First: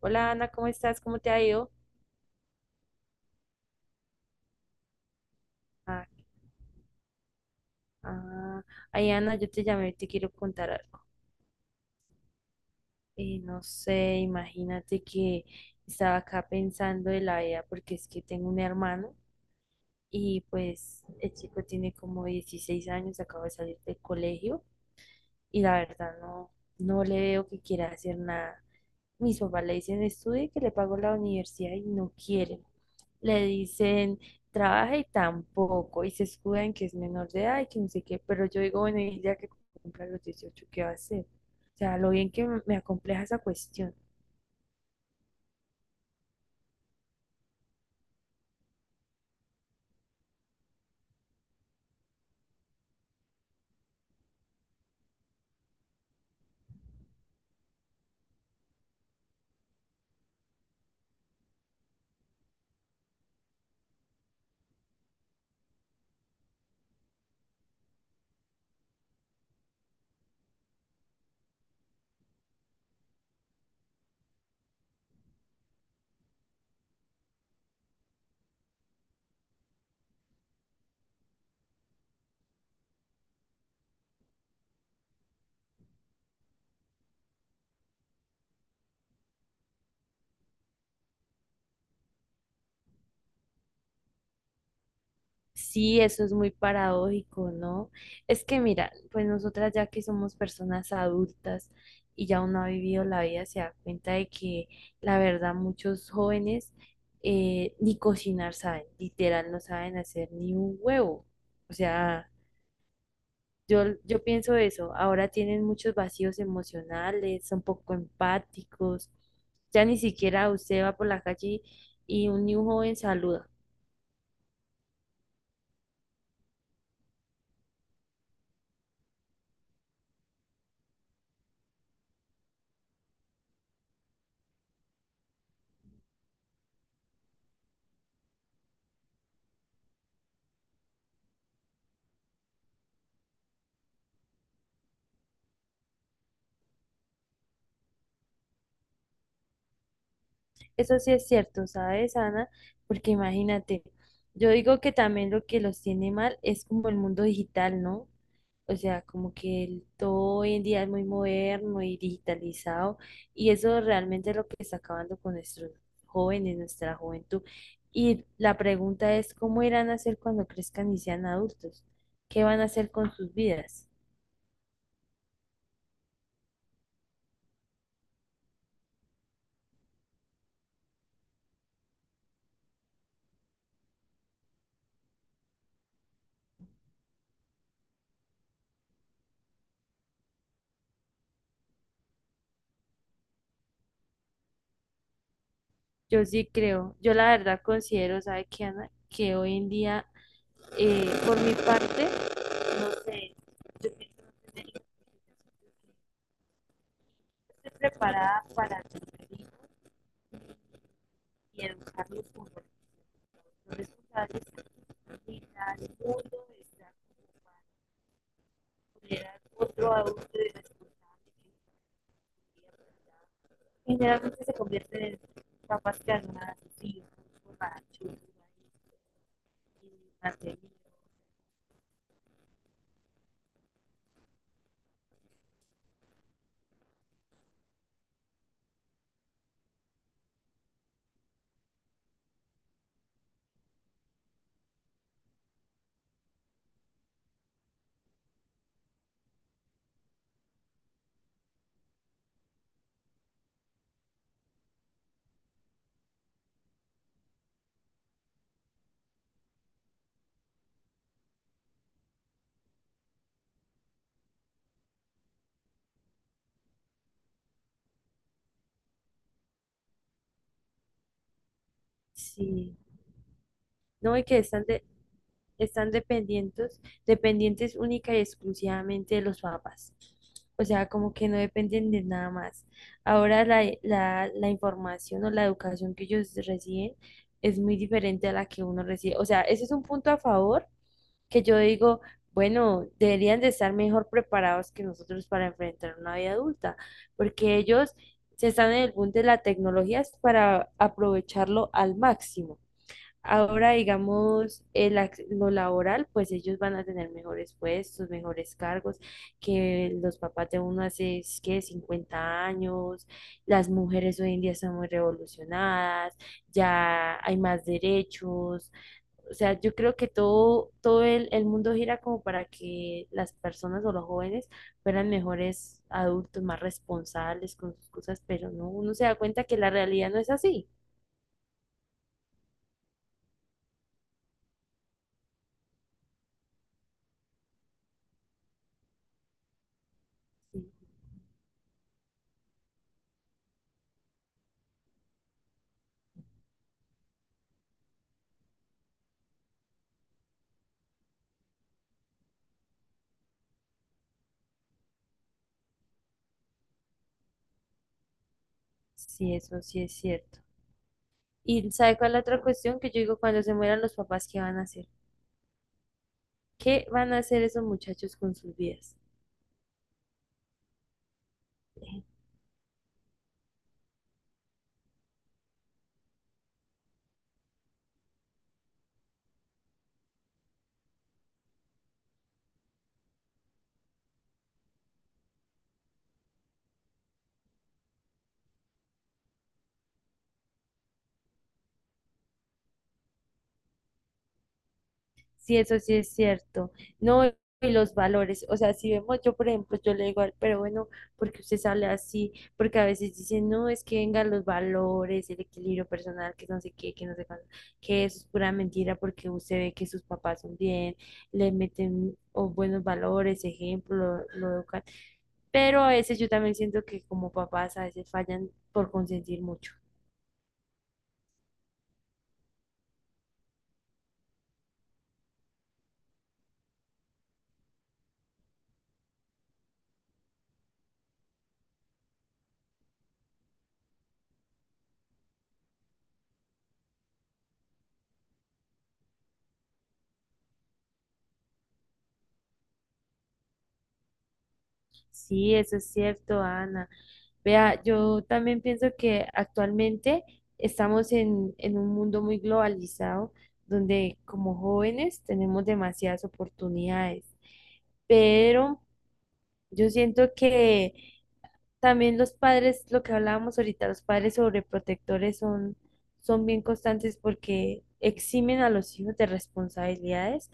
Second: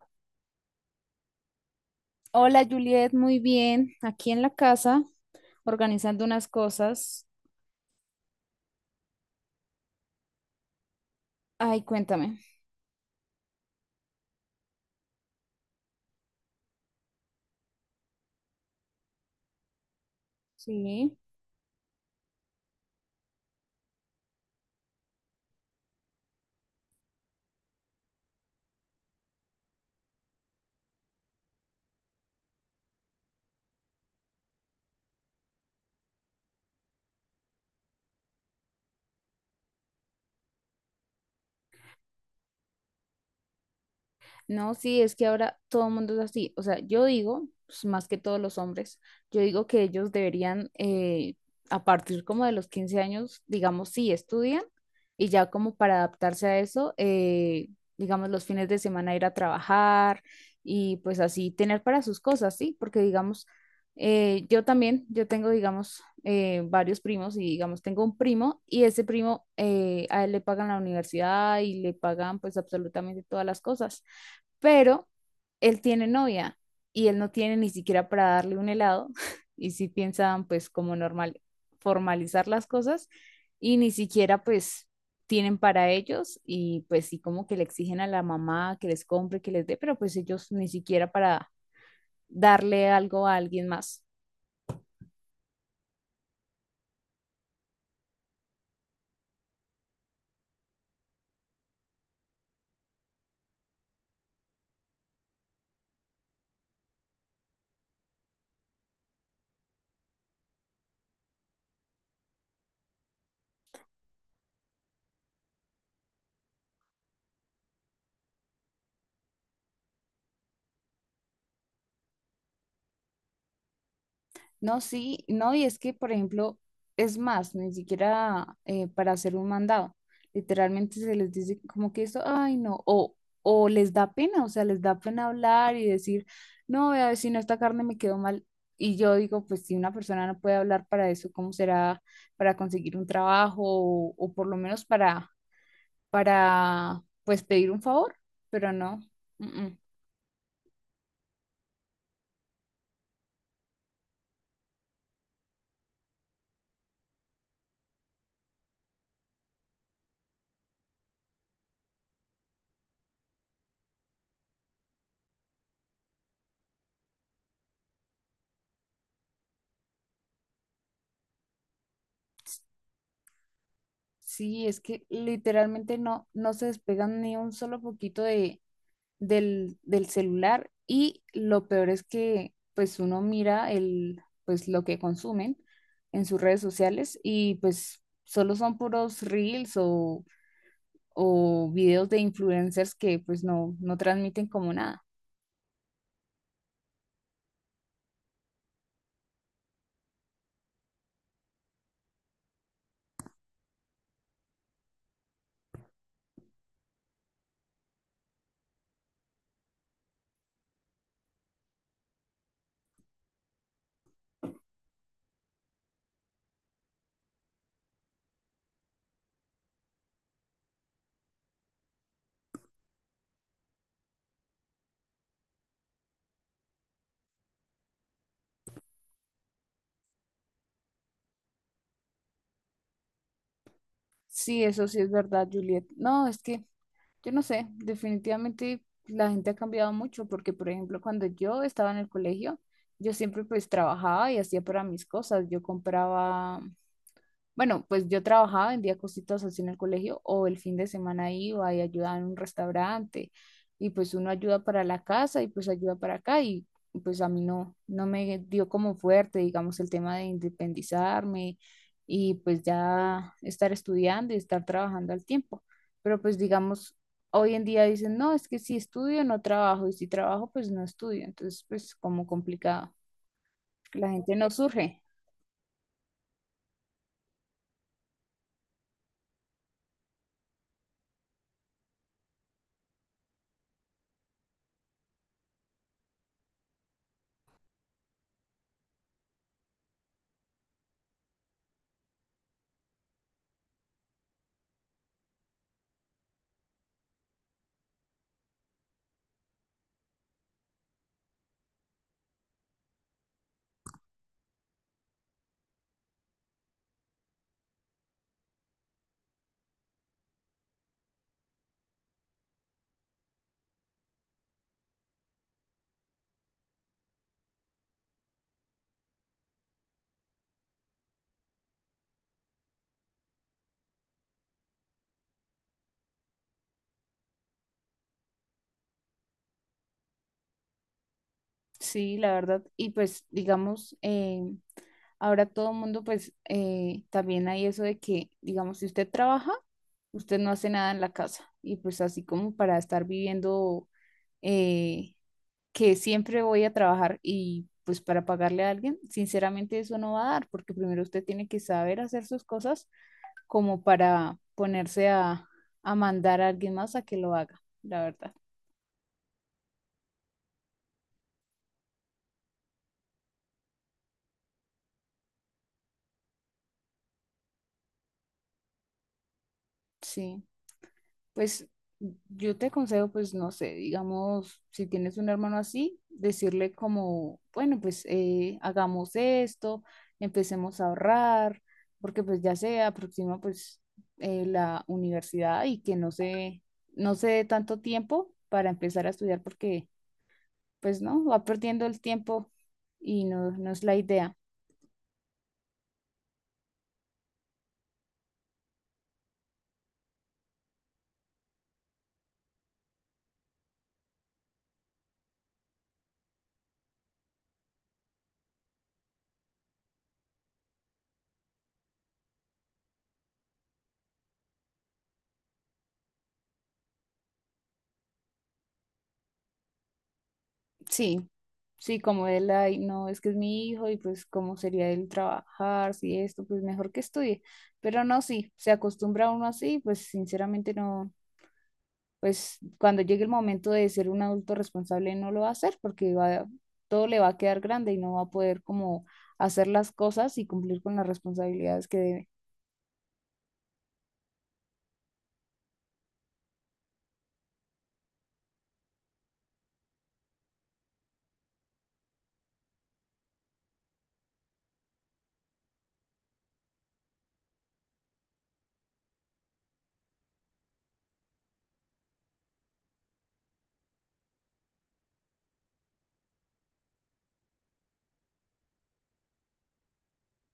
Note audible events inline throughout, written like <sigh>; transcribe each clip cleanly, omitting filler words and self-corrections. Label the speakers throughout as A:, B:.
A: Hola Ana, ¿cómo estás? ¿Cómo te ha ido?
B: Hola Juliet, muy bien. Aquí en la casa,
A: Ah,
B: organizando unas cosas.
A: ah, ay Ana, yo te llamé, te quiero contar algo.
B: Ay, cuéntame.
A: No sé, imagínate que estaba acá pensando de la vida porque es que tengo un hermano y pues
B: Sí.
A: el chico tiene como 16 años, acaba de salir del colegio y la verdad no, no le veo que quiera hacer nada. Mis papás le dicen estudie que le pago la universidad y no quiere. Le dicen, trabaja y tampoco, y se escuda en que es menor de edad y que no sé qué, pero yo digo, bueno, y ya que cumpla los 18, ¿qué va a hacer? O sea, lo bien que me acompleja esa cuestión.
B: No, sí, es que ahora todo el mundo es así. O sea, yo digo, pues, más que todos los hombres, yo digo que ellos deberían, a partir como de los 15 años, digamos, sí, estudian y ya como para adaptarse a eso, digamos, los fines de semana ir a trabajar y pues así tener para sus cosas, ¿sí? Porque digamos, yo también, yo tengo, digamos, varios primos y digamos, tengo un primo y ese primo, a él le pagan la universidad y le pagan pues absolutamente todas las cosas, pero él tiene novia y él no tiene ni siquiera para darle un helado <laughs> y sí piensan pues como normal formalizar las cosas y ni siquiera pues tienen para ellos y pues sí como que le exigen a la mamá que les compre, que les dé, pero pues ellos ni siquiera para darle algo a alguien más.
A: Sí, eso es muy paradójico, ¿no? Es que mira, pues nosotras ya que somos personas adultas y ya uno ha vivido la vida, se da cuenta de que la verdad muchos jóvenes ni cocinar saben, literal no saben hacer ni un huevo. O sea, yo pienso eso, ahora tienen muchos vacíos emocionales, son poco empáticos, ya ni siquiera usted va por la calle y ni un joven saluda.
B: No, sí, no, y es que, por ejemplo, es más, ni siquiera para hacer un mandado. Literalmente se les dice como que eso, ay, no, o les da pena, o sea, les da pena hablar y decir, no, vea, vecino, esta carne me quedó mal. Y yo digo, pues si una persona no puede hablar para eso, ¿cómo será para conseguir un trabajo o por lo menos para, pues pedir un favor? Pero no. Mm, mm.
A: Eso sí es cierto, ¿sabes, Ana? Porque imagínate, yo digo que también lo que los tiene mal es como el mundo digital, ¿no? O sea, como que todo hoy en día es muy moderno y digitalizado y eso realmente es lo que está acabando con nuestros jóvenes, nuestra juventud. Y la pregunta es, ¿cómo irán a hacer cuando crezcan y sean adultos? ¿Qué van a hacer con sus vidas?
B: Sí, es que literalmente no, no se despegan ni un solo poquito del celular y lo peor es que pues uno mira pues lo que consumen en sus redes sociales y pues solo son puros reels o videos de influencers que pues no, no transmiten como nada.
A: Yo sí creo, yo la verdad considero, ¿sabe qué, Ana? Que hoy en día, por mi parte, no sé, yo pienso no tener que estar preparada para tener hijos y educarlos como los responsables de la vida, el mundo, estar como para tener a otro adulto y responsable que generalmente se convierten en papás que ayudan a sus hijos, borrachos, y mantenidos.
B: Sí, eso sí es verdad, Juliet. No, es que yo no sé, definitivamente la gente ha cambiado mucho porque, por ejemplo, cuando yo estaba en el colegio, yo siempre pues trabajaba y hacía para mis cosas. Yo compraba Bueno, pues yo trabajaba, vendía cositas así en el colegio o el fin de semana iba y ayudaba en un restaurante y pues uno ayuda para la casa y pues ayuda para acá pues a mí no, no me dio como fuerte, digamos, el tema de independizarme y pues ya estar estudiando y estar trabajando al tiempo. Pero pues digamos, hoy en día dicen, no, es que si estudio no trabajo y si trabajo pues no estudio. Entonces pues como
A: Sí,
B: complicado, la
A: no, y
B: gente
A: que
B: no surge.
A: están dependientes, dependientes única y exclusivamente de los papás. O sea, como que no dependen de nada más. Ahora la información o la educación que ellos reciben es muy diferente a la que uno recibe. O sea, ese es un punto a favor que yo digo, bueno, deberían de estar mejor preparados que nosotros para enfrentar una vida adulta, porque ellos se están en el punto de la tecnología es para aprovecharlo al máximo. Ahora, digamos, lo laboral, pues ellos van a tener mejores puestos, mejores cargos, que los papás de uno hace, es que 50 años, las mujeres hoy en día están muy revolucionadas, ya hay más derechos, o sea, yo creo que todo el mundo gira como para que las personas o los jóvenes fueran mejores adultos, más responsables con sus cosas, pero no, uno se da cuenta que la realidad no es así.
B: Sí, la verdad. Y pues, digamos, ahora todo el mundo, pues, también hay eso de que, digamos, si usted trabaja, usted no
A: Sí,
B: hace nada en la casa. Y pues así como para estar viviendo, eh, que siempre voy a trabajar y pues para pagarle a alguien, sinceramente eso no va a dar, porque primero usted tiene que saber hacer sus cosas como para ponerse a mandar a alguien más a que lo haga, la verdad.
A: sí, eso sí es cierto. Y ¿sabe cuál es la otra cuestión? Que yo digo, cuando se mueran los papás, ¿qué van a hacer? ¿Qué van a hacer esos muchachos con sus vidas?
B: Sí. Pues yo te aconsejo, pues no sé, digamos, si tienes un hermano así, decirle como, bueno, pues hagamos esto, empecemos a ahorrar, porque pues ya se aproxima pues la universidad y que no se dé tanto tiempo para empezar a estudiar, porque pues no, va perdiendo el tiempo y no, no es la idea.
A: Sí, eso sí es cierto. No, y los valores. O sea, si vemos, yo por ejemplo, yo le digo, al, pero bueno, porque usted sale así, porque a veces dicen, no, es que vengan los valores, el equilibrio personal, que no sé qué, que no sé cuándo, que eso es pura mentira porque usted ve que sus papás son bien, le meten oh, buenos valores, ejemplo, lo educan. Pero a veces yo también siento que como papás a veces fallan por consentir mucho.
B: Sí, sí, como él, ay, no, es que es mi hijo y pues cómo sería él trabajar, si esto, pues mejor que estudie. Pero no, sí, se acostumbra uno así, pues sinceramente no, pues cuando llegue el momento de ser un adulto responsable no lo va a hacer porque va, todo le va a quedar grande y no va a poder como hacer las cosas y cumplir con las responsabilidades que debe.
A: Sí, eso es cierto, Ana. Vea, yo también pienso que actualmente estamos en un mundo muy globalizado donde como jóvenes tenemos demasiadas oportunidades, pero yo siento que también los padres, lo que hablábamos ahorita, los padres sobreprotectores son bien constantes porque eximen a los hijos de responsabilidades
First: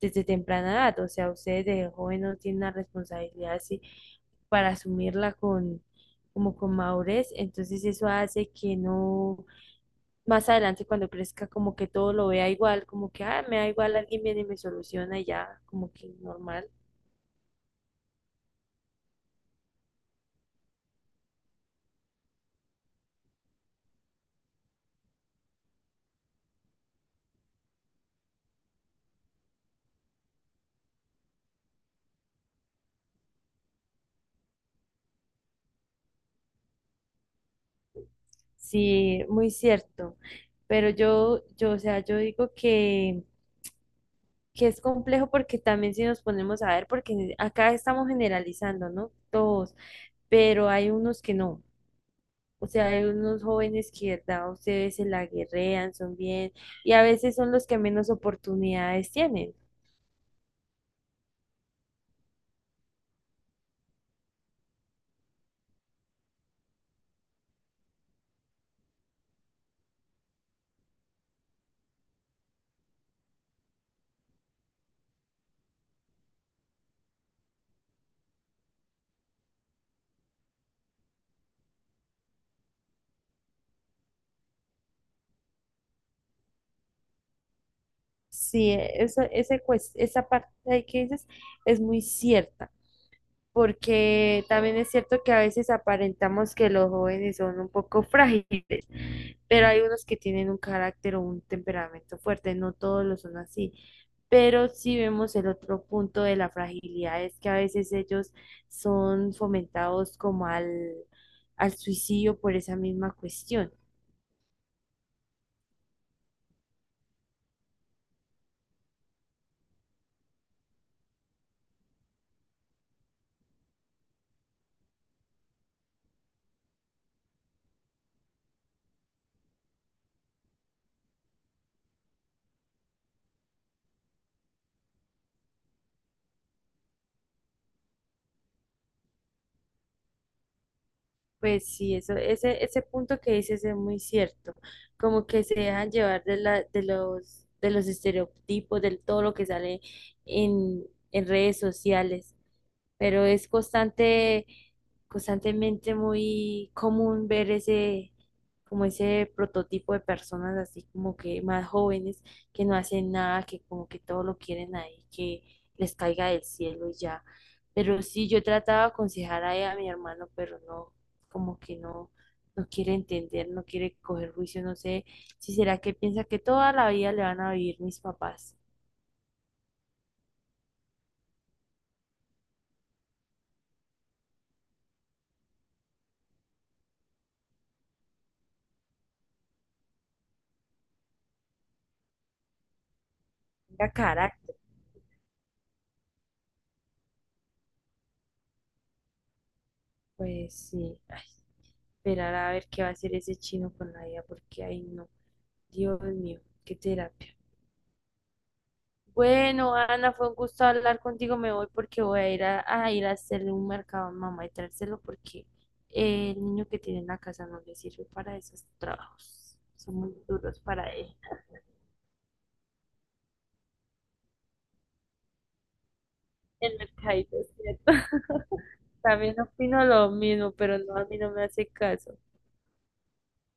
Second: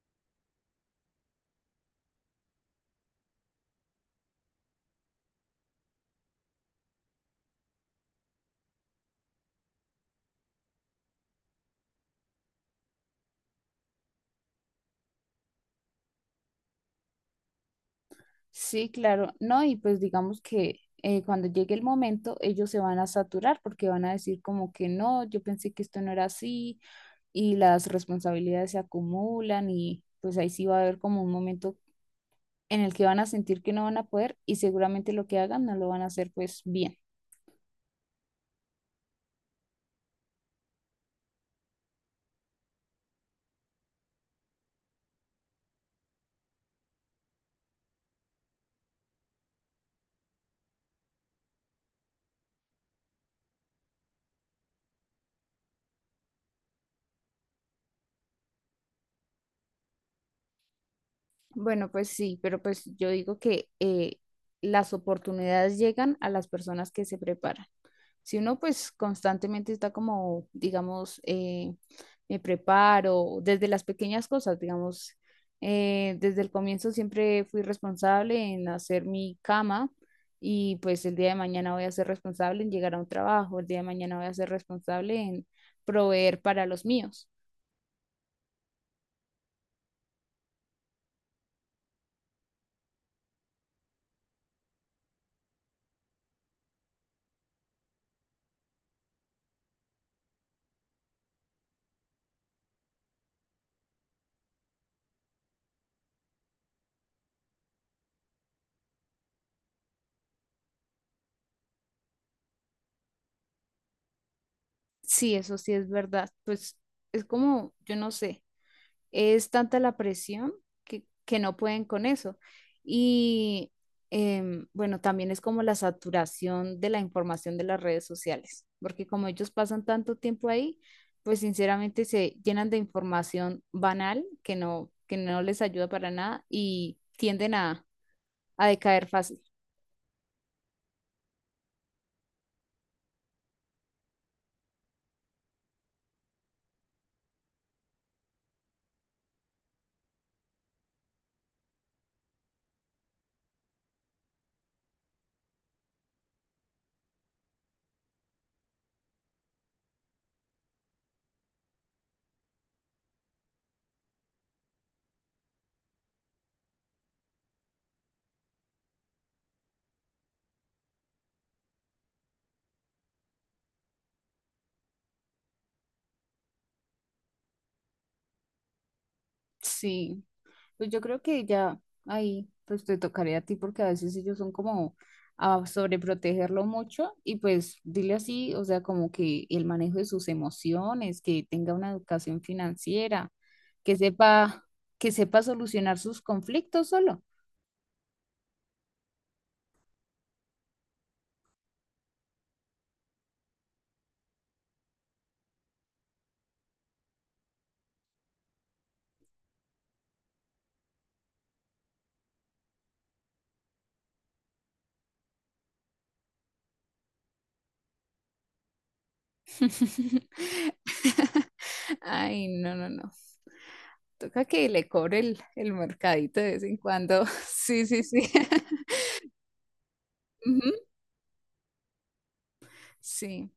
A: desde temprana edad. O sea, ustedes de joven no tienen la responsabilidad así para asumirla como con madurez. Entonces eso hace que no, más adelante cuando crezca, como que todo lo vea igual, como que, ah, me da igual, alguien viene y me soluciona y ya, como que normal.
B: Sí, claro, no, y pues digamos que cuando llegue el momento ellos se van a saturar porque van a decir como que no, yo pensé que esto no era así y las responsabilidades se acumulan y pues ahí sí va a haber como un momento en el que van a sentir que no van a poder y seguramente lo que hagan no lo van a hacer pues bien.
A: Sí, muy cierto. Pero o sea, yo digo que es complejo porque también si nos ponemos a ver, porque acá estamos generalizando, ¿no? Todos, pero hay unos que no. O sea, hay unos jóvenes que, ¿verdad? Ustedes se la guerrean, son bien, y a veces son los que menos oportunidades tienen.
B: Bueno, pues sí, pero pues yo digo que las oportunidades llegan a las personas que se preparan. Si uno pues constantemente está como, digamos, me preparo desde las pequeñas cosas, digamos, desde el comienzo siempre fui responsable en hacer mi cama y pues el día de mañana voy a ser responsable en llegar a un trabajo, el día de mañana voy a ser responsable en proveer para los míos.
A: Sí, esa parte ahí que dices es muy cierta, porque también es cierto que a veces aparentamos que los jóvenes son un poco frágiles pero hay unos que tienen un carácter o un temperamento fuerte, no todos lo son así. Pero si vemos el otro punto de la fragilidad es que a veces ellos son fomentados como al suicidio por esa misma cuestión.
B: Sí, eso sí es verdad. Pues es como, yo no sé. Es tanta la presión que no pueden con eso. Y bueno, también es como la saturación de la información de las redes sociales, porque como ellos pasan tanto tiempo ahí, pues sinceramente se llenan de información banal que no les ayuda para nada y tienden a decaer fácil.
A: Pues sí, ese punto que dices es muy cierto, como que se dejan llevar de los estereotipos, de todo lo que sale en, en redes sociales. Pero es constantemente muy común ver ese, como ese prototipo de personas así como que más jóvenes que no hacen nada, que como que todo lo quieren ahí, que les caiga del cielo y ya. Pero sí, yo trataba de aconsejar ahí a mi hermano, pero no, como que no, no quiere entender, no quiere coger juicio, no sé si será que piensa que toda la vida le van a vivir mis papás.
B: Sí. Pues yo creo que ya ahí pues te tocaría a ti porque a veces ellos son como a sobreprotegerlo mucho y pues dile así, o sea, como que el manejo de sus emociones, que tenga una educación financiera,
A: Tenga
B: que
A: carácter.
B: sepa, que sepa solucionar sus conflictos solo.
A: Pues sí, ay, esperar a ver qué va a hacer ese chino con la vida, porque ahí no, Dios mío, qué terapia. Bueno, Ana, fue un gusto hablar contigo. Me voy porque voy a, ir a hacerle un mercado a mamá y traérselo porque el niño que tiene en la casa no le sirve para esos trabajos. Son muy duros
B: <laughs>
A: para él.
B: Ay, no, no, no. Toca que le cobre el mercadito de vez en
A: El
B: cuando.
A: mercadito,
B: <laughs> Sí,
A: ¿cierto?
B: sí, sí.
A: <laughs>
B: <laughs>
A: También opino lo mismo, pero
B: Ujú.
A: no, a mí no me hace caso.
B: Sí,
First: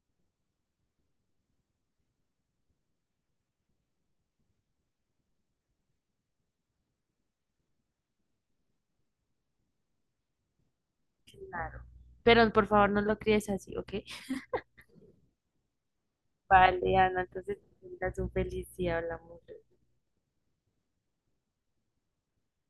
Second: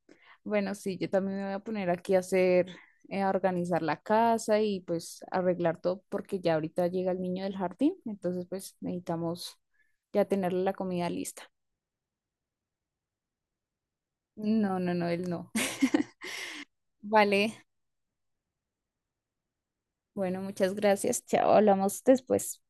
B: bueno, sí, yo también me voy a poner aquí a hacer, a organizar la casa y pues arreglar todo porque ya ahorita llega el niño del jardín, entonces pues necesitamos ya tener la comida lista.
A: Claro. Pero por favor no lo críes así, ¿ok?
B: No, no, no, él no.
A: Vale,
B: <laughs>
A: Ana,
B: Vale,
A: entonces, que tengas un feliz día. Hablamos.
B: bueno, muchas gracias. Chao, hablamos después.